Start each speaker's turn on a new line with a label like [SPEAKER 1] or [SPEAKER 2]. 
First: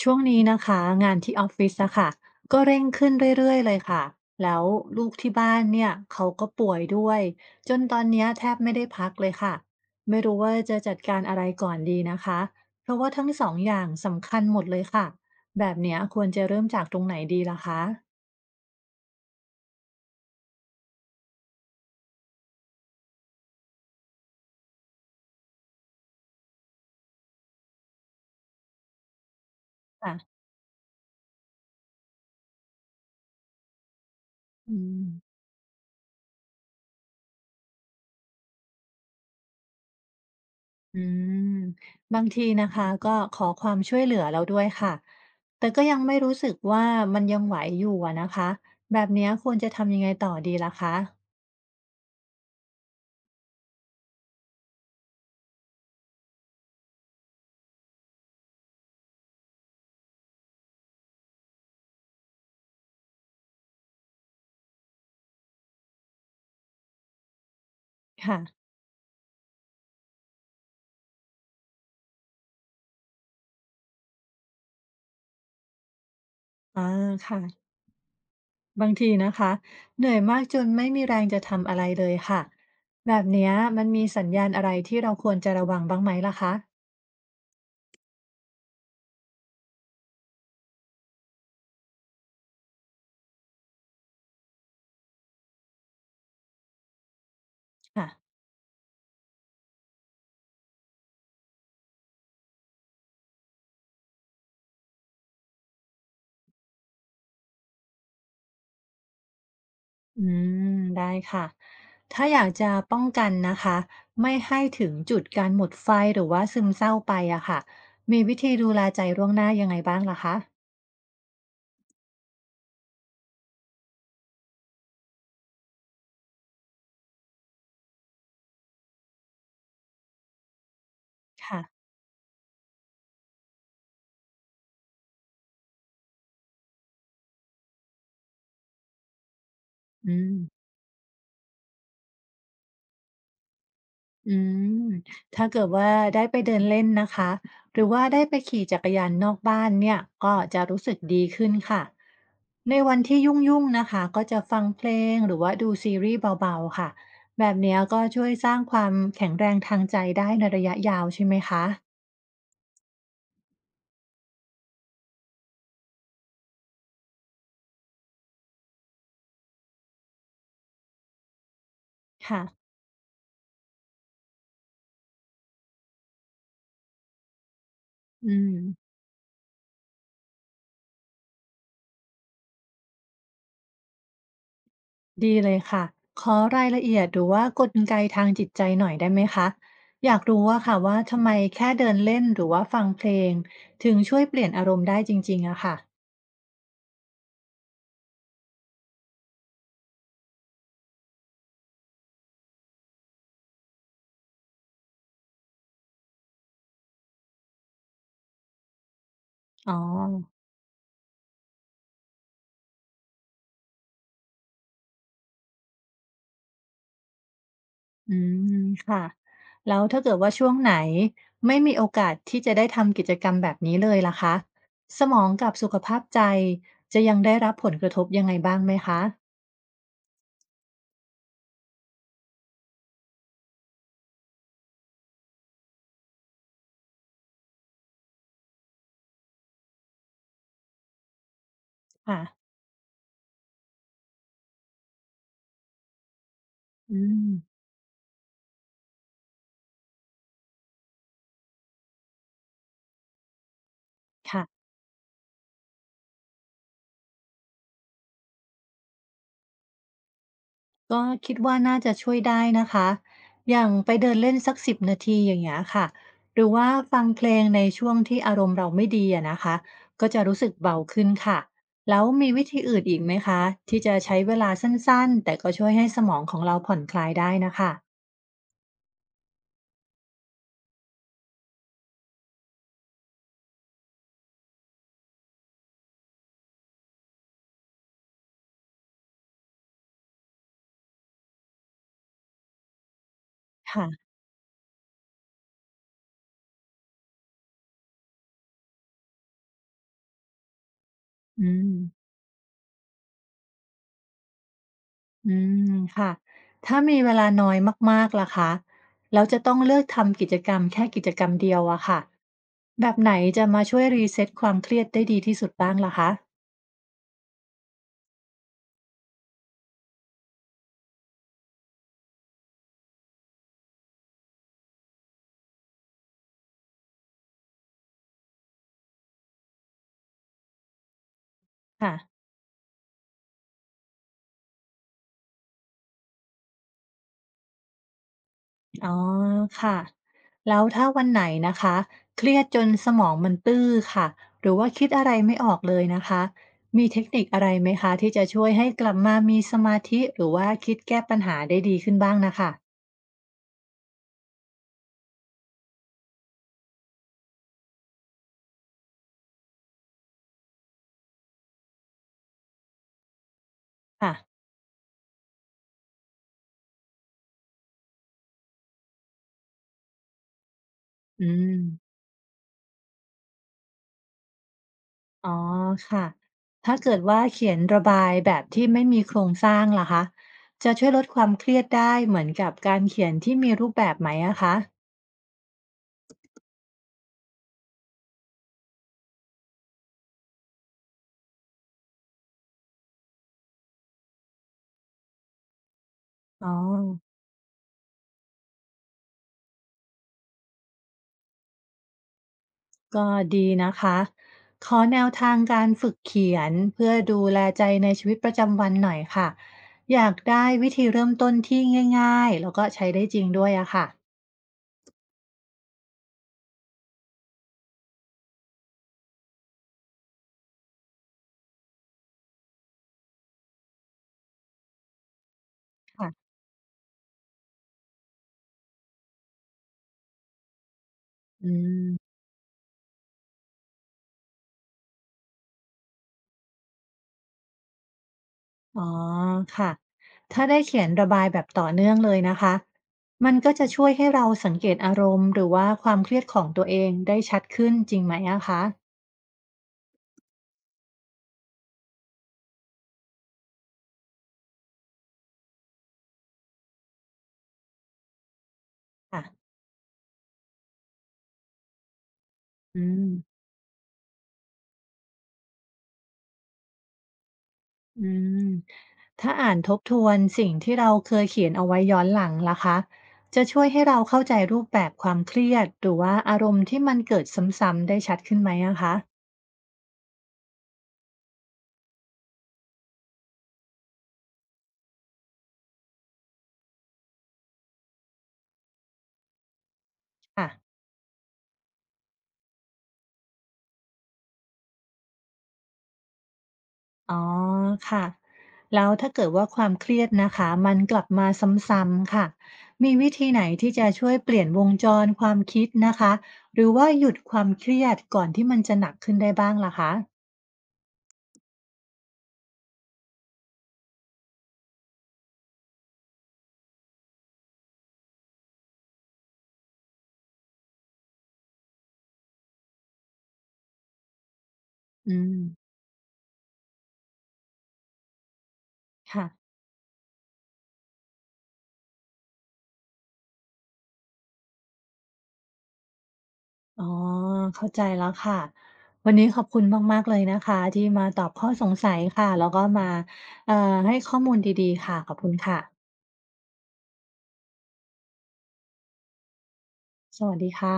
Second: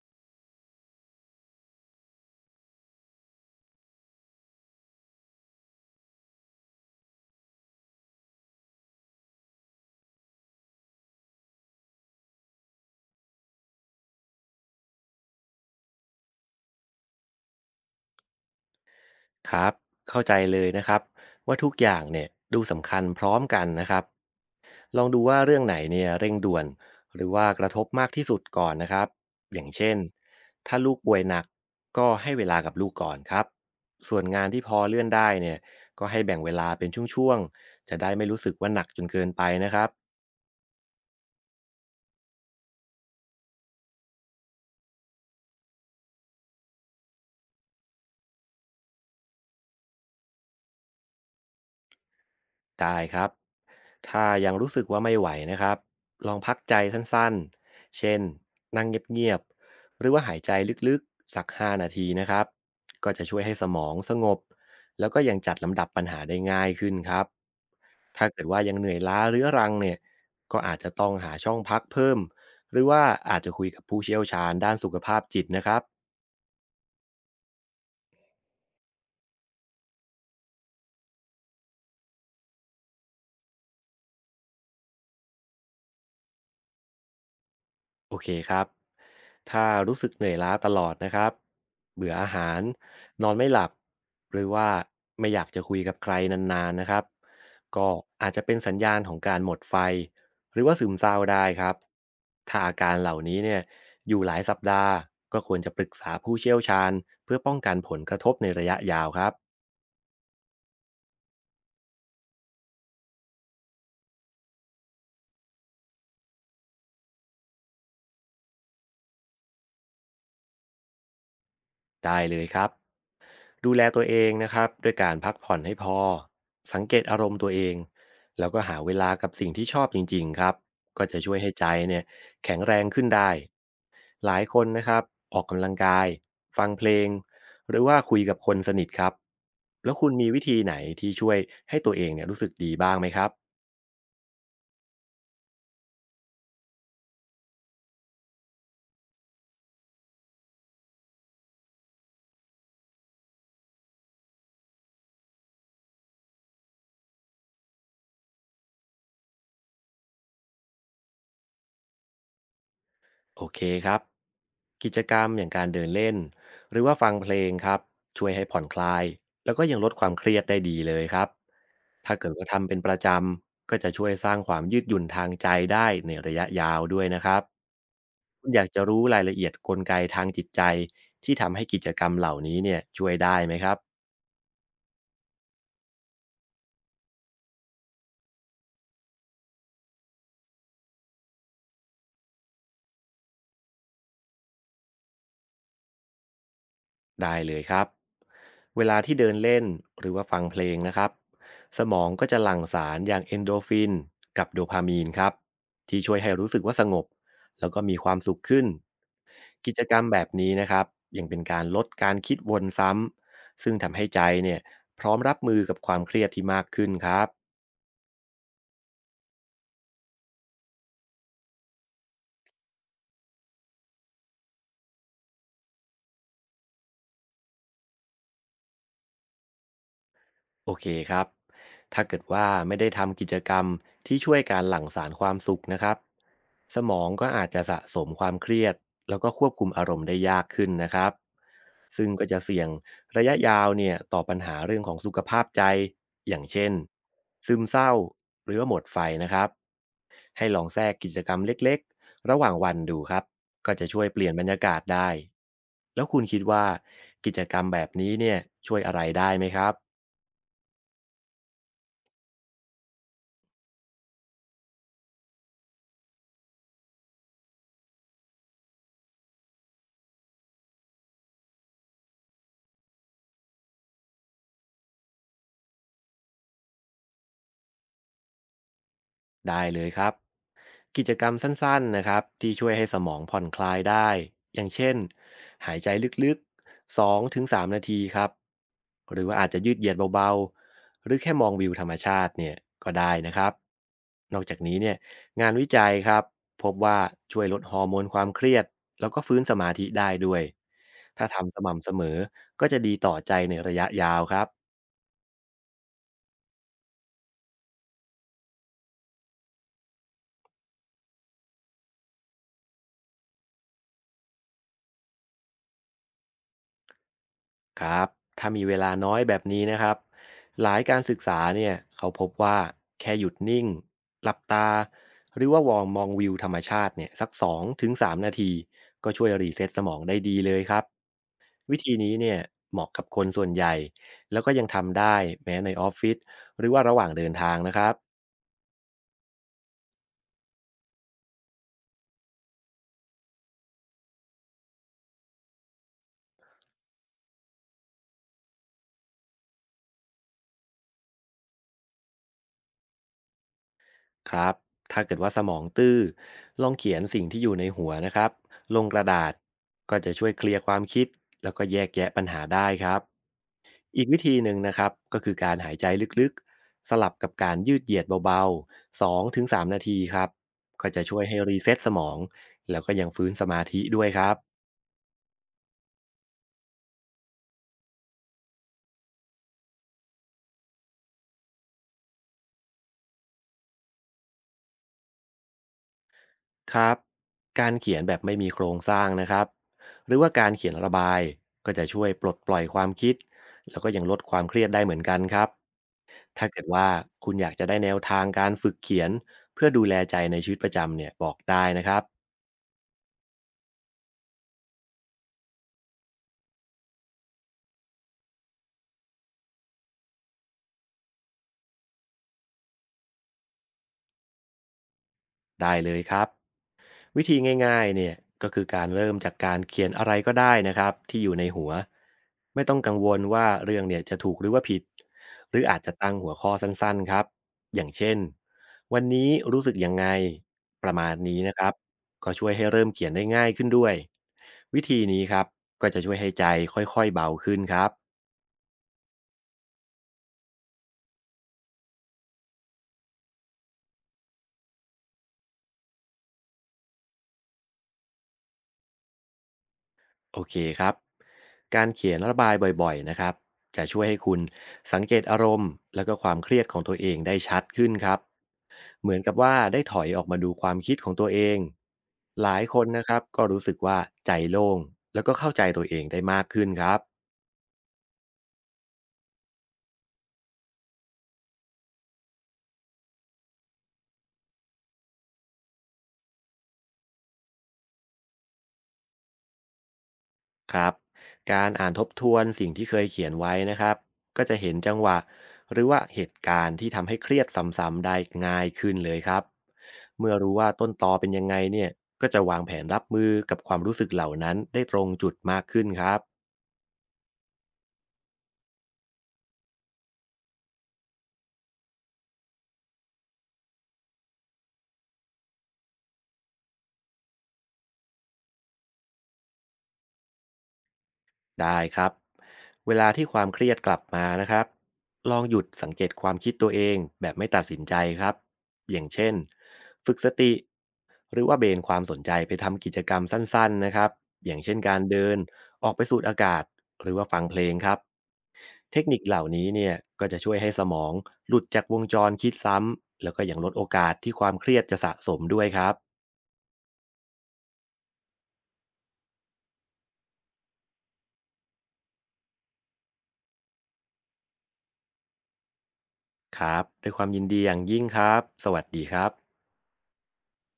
[SPEAKER 1] ช่วงนี้นะคะงานที่ออฟฟิศอะค่ะก็เร่งขึ้นเรื่อยๆเลยค่ะแล้วลูกที่บ้านเนี่ยเขาก็ป่วยด้วยจนตอนเนี้ยแทบไม่ได้พักเลยค่ะไม่รู้ว่าจะจัดการอะไรก่อนดีนะคะเพราะว่าทั้งสองอย่างสำคัญหมดเลยค่ะแบบเนี้ยควรจะเริ่มจากตรงไหนดีล่ะคะ
[SPEAKER 2] ครับ เข้าใจเลยนะครับว่าทุกอย่างเนี่ยดูสำคัญพร้อมกันนะครับลองดูว่าเรื่องไหนเนี่ยเร่งด่วนหรือว่ากระทบมากที่สุดก่อนนะครับอย่างเช่น
[SPEAKER 1] ค่ะ
[SPEAKER 2] ถ้าลูกป่วยหนักก็ให้เวลากับลูกก่อนครับส่วนงานที่พ
[SPEAKER 1] อื
[SPEAKER 2] อเลื่อ
[SPEAKER 1] ม
[SPEAKER 2] นได้เนี่ยก็ให้แบ่งเวลาเป็นช่วงๆจะได้ไม่รู้สึกว่าหนักจนเกินไปนะครับ
[SPEAKER 1] อืมบางทีนะคะก็ขอความช่วยเหลือเราด้วยค่ะแต่ก็ยังไม่รู้สึกว่ามันยังไหวอยู่อะนะคะแบบเนี้ยควรจะทำยังไงต่อดีล่ะคะ
[SPEAKER 2] ได้ครับถ้ายังรู้สึกว่าไม่ไหวนะครับลองพักใจสั้นๆ เช่นนั่งเงียบๆ หรือว่าหายใจลึกๆ สัก5นาทีนะครับก็จะช่วยให้สมองสงบแล้วก็ยังจัดลำดับปัญหาได้ง่ายขึ้นครับถ้า
[SPEAKER 1] ค่ะ
[SPEAKER 2] เกิดว่ายังเหนื่อยล้าเรื้อรังเนี่ยก็อาจจะต้องหาช่องพักเพิ่ม หรือว่าอาจจะคุยกับผู้เชี่ยวชาญด้านสุขภาพจิตนะครับ
[SPEAKER 1] อาค่ะบางทีนะคะ เหนื่อยมากจนไม่มีแรงจะทำอะไรเลยค่ะ แบบเนี้ยมันมีสัญญาณอะไรที่เราควรจะระวังบ้างไหมล่ะคะ
[SPEAKER 2] โอเคครับถ้ารู้สึกเหนื่อยล้าตลอดนะครับเบื่ออาหารนอนไม่หลับหรือว่าไม่อยากจะคุยกับใครนานๆนะครับก็
[SPEAKER 1] ค่ะ
[SPEAKER 2] อาจจะเป็นสัญญาณของการหมดไฟหรือว่าซึมเศร้าได้ครับถ้าอาการเหล่านี้เนี่ยอยู่หลายสัปดาห์ก็ควรจะปรึกษาผู้เชี่ยวชาญเพื่อป้องกันผลกระทบในระยะยาวครับ
[SPEAKER 1] อืม ได้ค่ะ ถ้าอยากจะป้องกันนะคะ ไม่ให้ถึงจุดการหมดไฟหรือว่าซึมเศร้าไปอะค่ะ มีวิธีดูแลใจล่วงหน้ายังไงบ้างล่ะคะ
[SPEAKER 2] ได้เลยครับ ดูแลตัวเองนะครับด้วยการพักผ่อนให้พอสังเกตอารมณ์ตัวเองแล้วก็หาเวลากับสิ่งที่ชอบจริงๆครับก็จะช่วยให้
[SPEAKER 1] ค่ะ
[SPEAKER 2] ใจเนี่ยแข็งแรงขึ้นได้หลายคนนะครับออกกำลังกายฟังเพลงหรือว่าคุยกับคนสนิทครับแล้วคุณ
[SPEAKER 1] อื
[SPEAKER 2] มี
[SPEAKER 1] ม
[SPEAKER 2] วิธีไหนที่ช่วยให้ตัวเองเนี่ยรู้สึกดีบ้างไหมครับ
[SPEAKER 1] อืม ถ้าเกิดว่าได้ไปเดินเล่นนะคะ หรือว่าได้ไปขี่จักรยานนอกบ้านเนี่ยก็จะรู้สึกดีขึ้นค่ะ ในวันที่ยุ่งๆนะคะก็จะฟังเพลงหรือว่าดูซีรีส์เบาๆค่ะ แบบเนี้ยก็ช่วยสร้างความแข็งแรงทางใจได้ในระยะยาวใช่ไหมคะ
[SPEAKER 2] โอเคครับกิจกรรมอย่างการเดินเล่นหรือว่าฟังเพลงครับช่วยให้ผ่อนคลายแล้วก็ยังลดความเครียดได้ดีเลยครับ ถ้าเกิด
[SPEAKER 1] ค่ะ
[SPEAKER 2] ว่าทำเป็นประจำก็จะช่วยสร้างความยืดหยุ่นทางใจได้ในระยะยาวด้วยนะครับ
[SPEAKER 1] อื
[SPEAKER 2] คุณอ
[SPEAKER 1] ม
[SPEAKER 2] ยากจะรู้รายละเอียดกลไกทางจิตใจที่ทำให้กิจกรรมเหล่านี้เนี่ยช่วยได้ไหมครับ
[SPEAKER 1] ดีเลยค่ะขอรายละเอียดหรือว่ากลไกทางจิตใจหน่อยได้ไหมคะอยากรู้ว่าค่ะว่าทำไมแค่เดินเล่นหรือว่าฟังเพลงถึงช่วยเปลี่ยนอารมณ์ได้จริงๆอะค่ะ
[SPEAKER 2] ได้เลยครับเวลาที่เดินเล่นหรือว่าฟังเพลงนะครับสมองก็จะหลั่งสารอย่างเอนโดรฟินกับโดพามีนครับที่ช่วยให้รู้สึกว่าสงบแล้วก็มีความสุขขึ้นกิ
[SPEAKER 1] อ๋อ
[SPEAKER 2] จกรรมแบบนี้นะครับยังเป็นการลดการคิดวนซ้ำซึ่งทำให้ใจเนี่ยพร้อมรับมือกับความเครียดที่มากขึ้นครับ
[SPEAKER 1] อืมค่ะแล้วถ้าเกิดว่าช่วงไหนไม่มีโอกาสที่จะได้ทำกิจกรรมแบบนี้เลยล่ะคะสมองกับสุขภาพใจจะยังได้รับผลกระทบยังไงบ้างไหมคะ
[SPEAKER 2] โอเคครับ ถ้าเกิดว่าไม่ได้ทำกิจกรรมที่ช่วยการหลั่งสารความสุขนะครับ สมองก็อาจจะสะสมความเครียดแล้วก็ควบคุมอารมณ์ได้ยากขึ้นนะครับ ซึ่ง
[SPEAKER 1] ค่ะ
[SPEAKER 2] ก็จะเสี่ยงระยะยาวเนี่ยต่อปัญหาเรื่องของสุขภาพใจอย่างเช่น
[SPEAKER 1] อืม
[SPEAKER 2] ซึมเศร้าหรือว่าหมดไฟนะครับ ให้ลองแทรกกิจกรรมเล็กๆระหว่างวันดูครับ ก็จะช่วยเปลี่ยนบรรยา
[SPEAKER 1] ค่ะ
[SPEAKER 2] กาศได้แล้วคุณคิดว่ากิจกรรมแบบนี้เนี่ยช่วยอะไรได้ไหมครับ
[SPEAKER 1] ก็คิดว่าน่าจะช่วยได้นะคะ อย่างไปเดินเล่นสัก10นาทีอย่างเงี้ยค่ะหรือว่าฟังเพลงในช่วงที่อารมณ์เราไม่ดีอะนะคะ ก็จะรู้สึกเบาขึ้นค่ะ แล้วมีวิธีอื่นอีกไหมคะที่จะใช้เวลาสั้นๆแต่ก็ช่วยให้สมองของเราผ่อนคลายได้นะคะ
[SPEAKER 2] ได้เลยครับกิจกรรมสั้นๆนะครับที่ช่วยให้สมองผ่อนคลายได้อย่างเช่นหายใจลึกๆ2ถึง3นาทีครับหรือว่าอาจจะยืดเหยียดเบาๆหรือแค่มองวิวธรรมชาติเนี่ยก็ได้นะครับ
[SPEAKER 1] ค่ะ
[SPEAKER 2] นอกจากนี้เนี่ยงานวิจัยครับพบว่าช่วยลดฮอร์โมนความเครียดแล้วก็ฟื้นสมาธิได้ด้วยถ้า
[SPEAKER 1] อื
[SPEAKER 2] ทำส
[SPEAKER 1] ม
[SPEAKER 2] ม่ำเสมอก็จะดีต่อใจในระยะยาวครับ
[SPEAKER 1] อืมค่ะถ้ามีเวลาน้อยมากๆล่ะคะเราจะต้องเลือกทำกิจกรรมแค่กิจกรรมเดียวอะค่ะแบบไหนจะมาช่วยรีเซ็ตความเครียดได้ดีที่สุดบ้างล่ะคะ
[SPEAKER 2] ครับถ้ามีเวลาน้อยแบบนี้นะครับหลายการศึกษาเนี่ยเขาพบว่าแค่หยุดนิ่งหลับตาหรือว่าวองมองวิวธรรมชาติเนี่ยสัก2-3ถึงสามนาทีก็ช่วยรีเซ็ตสมองได้ดีเลยครับวิธี
[SPEAKER 1] ค่ะ
[SPEAKER 2] นี้เนี่ยเหมาะกับคนส่วนใหญ่แล้วก็ยังทำได้แม้ในออฟฟิศหรือว่าระหว่างเดินทางนะครับ
[SPEAKER 1] อ๋อค่ะแล้วถ้าวันไหนนะคะเครียดจนสมองมันตื้อค่ะหรือว่าคิดอะไรไม่ออกเลยนะคะมีเทคนิคอะไรไหมคะที่จะช่วยให้กลับมามีสมาธิหรือว่าคิดแก้ปัญหาได้ดีขึ้นบ้างนะคะ
[SPEAKER 2] ครับถ้าเกิดว่าสมองตื้อลองเขียนสิ่งที่อยู่ในหัวนะครับลงกระดาษ ก็จะช่วยเคลียร์ความคิด แล้วก็แยกแยะปัญหาได้ครับอีก
[SPEAKER 1] ค่ะ
[SPEAKER 2] วิธีหนึ่งนะครับก็คือการหายใจลึกๆ สลับกับการยืดเหยียดเบาๆ2-3นาทีครับก็จะช่วย
[SPEAKER 1] อื
[SPEAKER 2] ให้
[SPEAKER 1] ม
[SPEAKER 2] รีเซ็ตสมอง แล้วก็ยังฟื้นสมาธิด้วยครับ
[SPEAKER 1] อ๋อค่ะถ้าเกิดว่าเขียนระบายแบบที่ไม่มีโครงสร้างล่ะคะจะช่วยลดความเครียดได้เหมือนกับการเขียนที่มีรูปแบบไหมอะคะ
[SPEAKER 2] ครับการเขียนแบบไม่มีโครงสร้างนะครับหรือว่าการเขียนระบาย ก็จะช่วยปลดปล่อยความคิดแล้วก็ยังลดความเครียดได้เหมือนกันครับ ถ้า
[SPEAKER 1] อ๋อ
[SPEAKER 2] เกิดว่าคุณอยากจะได้แนวทางการฝึกเขียนเพื่อดูแลใจในชีวิตประจำเนี่ยบอกได้นะครับ
[SPEAKER 1] ก็ดีนะคะขอแนวทางการฝึกเขียนเพื่อดูแลใจในชีวิตประจำวันหน่อยค่ะ อยากได้วิธีเริ่มต้นที่ง่ายๆแล้วก็ใช้ได้จริงด้วยอะค่ะ
[SPEAKER 2] ได้เลยครับวิธีง่ายๆเนี่ยก็คือการเริ่มจากการเขียนอะไรก็ได้นะครับที่อยู่ในหัวไม่ต้องกังวลว่าเรื่องเนี่ยจะถูกหรือว่าผิดหรืออาจจะตั้ง
[SPEAKER 1] ค่ะ
[SPEAKER 2] หัวข้อสั้นๆครับอย่างเช่นวันนี้รู้สึกยังไงประมาณนี้
[SPEAKER 1] อื
[SPEAKER 2] นะครับ
[SPEAKER 1] ม
[SPEAKER 2] ก็ช่วยให้เริ่มเขียนได้ง่ายขึ้นด้วยวิธีนี้ครับก็จะช่วยให้ใจค่อยๆเบาขึ้นครับ
[SPEAKER 1] อ๋อค่ะถ้าได้เขียนระบายแบบต่อเนื่องเลยนะคะ มันก็จะช่วยให้เราสังเกตอารมณ์หรือว่าความเครียดของตัวเองได้ชัดขึ้นจริงไหมอะคะ
[SPEAKER 2] โอเคครับ การเขียนระบายบ่อยๆนะครับจะช่วยให้คุณสังเกตอารมณ์และก็ความเครียดของตัวเองได้ชัดขึ้นครับเหมือนกับ
[SPEAKER 1] ค่ะ
[SPEAKER 2] ว่าได้ถอยออกมาดูความคิดของตัวเอง หลายค
[SPEAKER 1] อื
[SPEAKER 2] นนะ
[SPEAKER 1] ม
[SPEAKER 2] ครับก็รู้สึกว่าใจโล่งแล้วก็เข้าใจตัวเองได้มากขึ้นครับ
[SPEAKER 1] อืมถ้าอ่านทบทวนสิ่งที่เราเคยเขียนเอาไว้ย้อนหลังล่ะคะจะช่วยให้เราเข้าใจรูปแบบความเครียดหรือว่าอารมณ์ที่มันเกิดซ้ำๆได้ชัดขึ้นไหมอะคะ
[SPEAKER 2] ครับการอ่านทบทวนสิ่งที่เคยเขียนไว้นะครับก็จะเห็นจังหวะหรือว่าเหตุการณ์ที่ทำให้เครียดซ้ำๆได้ง่ายขึ้นเลยครับเมื่อ
[SPEAKER 1] ค่ะ
[SPEAKER 2] รู้ว่าต้นตอเป็นยังไงเนี่ยก็จะวางแผนรับมือกับความรู้สึกเหล่านั้นได้ตรงจุดมากขึ้นครับ
[SPEAKER 1] อ๋อค่ะแล้วถ้าเกิดว่าความเครียดนะคะมันกลับมาซ้ำๆค่ะมีวิธีไหนที่จะช่วยเปลี่ยนวงจรความคิดนะคะหรือว่าหยุดความเครียดก่อนที่มันจะหนักขึ้นได้บ้างล่ะคะ
[SPEAKER 2] ได้ครับเวลาที่ความเครียดกลับมานะครับลองหยุดสังเกตความคิดตัวเองแบบไม่ตัดสินใจครับอย่างเช่นฝึกสติหรือว่าเบนความสนใจไปทำกิจกรรมสั้นๆนะครับอย่างเช่นการ
[SPEAKER 1] อื
[SPEAKER 2] เดิน
[SPEAKER 1] ม
[SPEAKER 2] ออกไปสูดอากาศหรือว่าฟังเพลงครับเทคนิค
[SPEAKER 1] ค่ะ
[SPEAKER 2] เหล่านี้เนี่ยก็จะช่วยให้สมองหลุดจากวงจรคิดซ้ำแล้วก็ยังลดโอกาสที่ความเครียดจะสะสมด้วยครับ
[SPEAKER 1] อ๋อ เข้าใจแล้วค่ะ วันนี้ขอบคุณมากๆเลยนะคะที่มาตอบข้อสงสัยค่ะ แล้วก็มาเอ่อให้ข้อมูลดีๆค่ะ ขอบคุณค่ะ
[SPEAKER 2] ครับด้วยความยินดีอย่างยิ่งครับสวัสดีครับ
[SPEAKER 1] สวัสดีค่ะ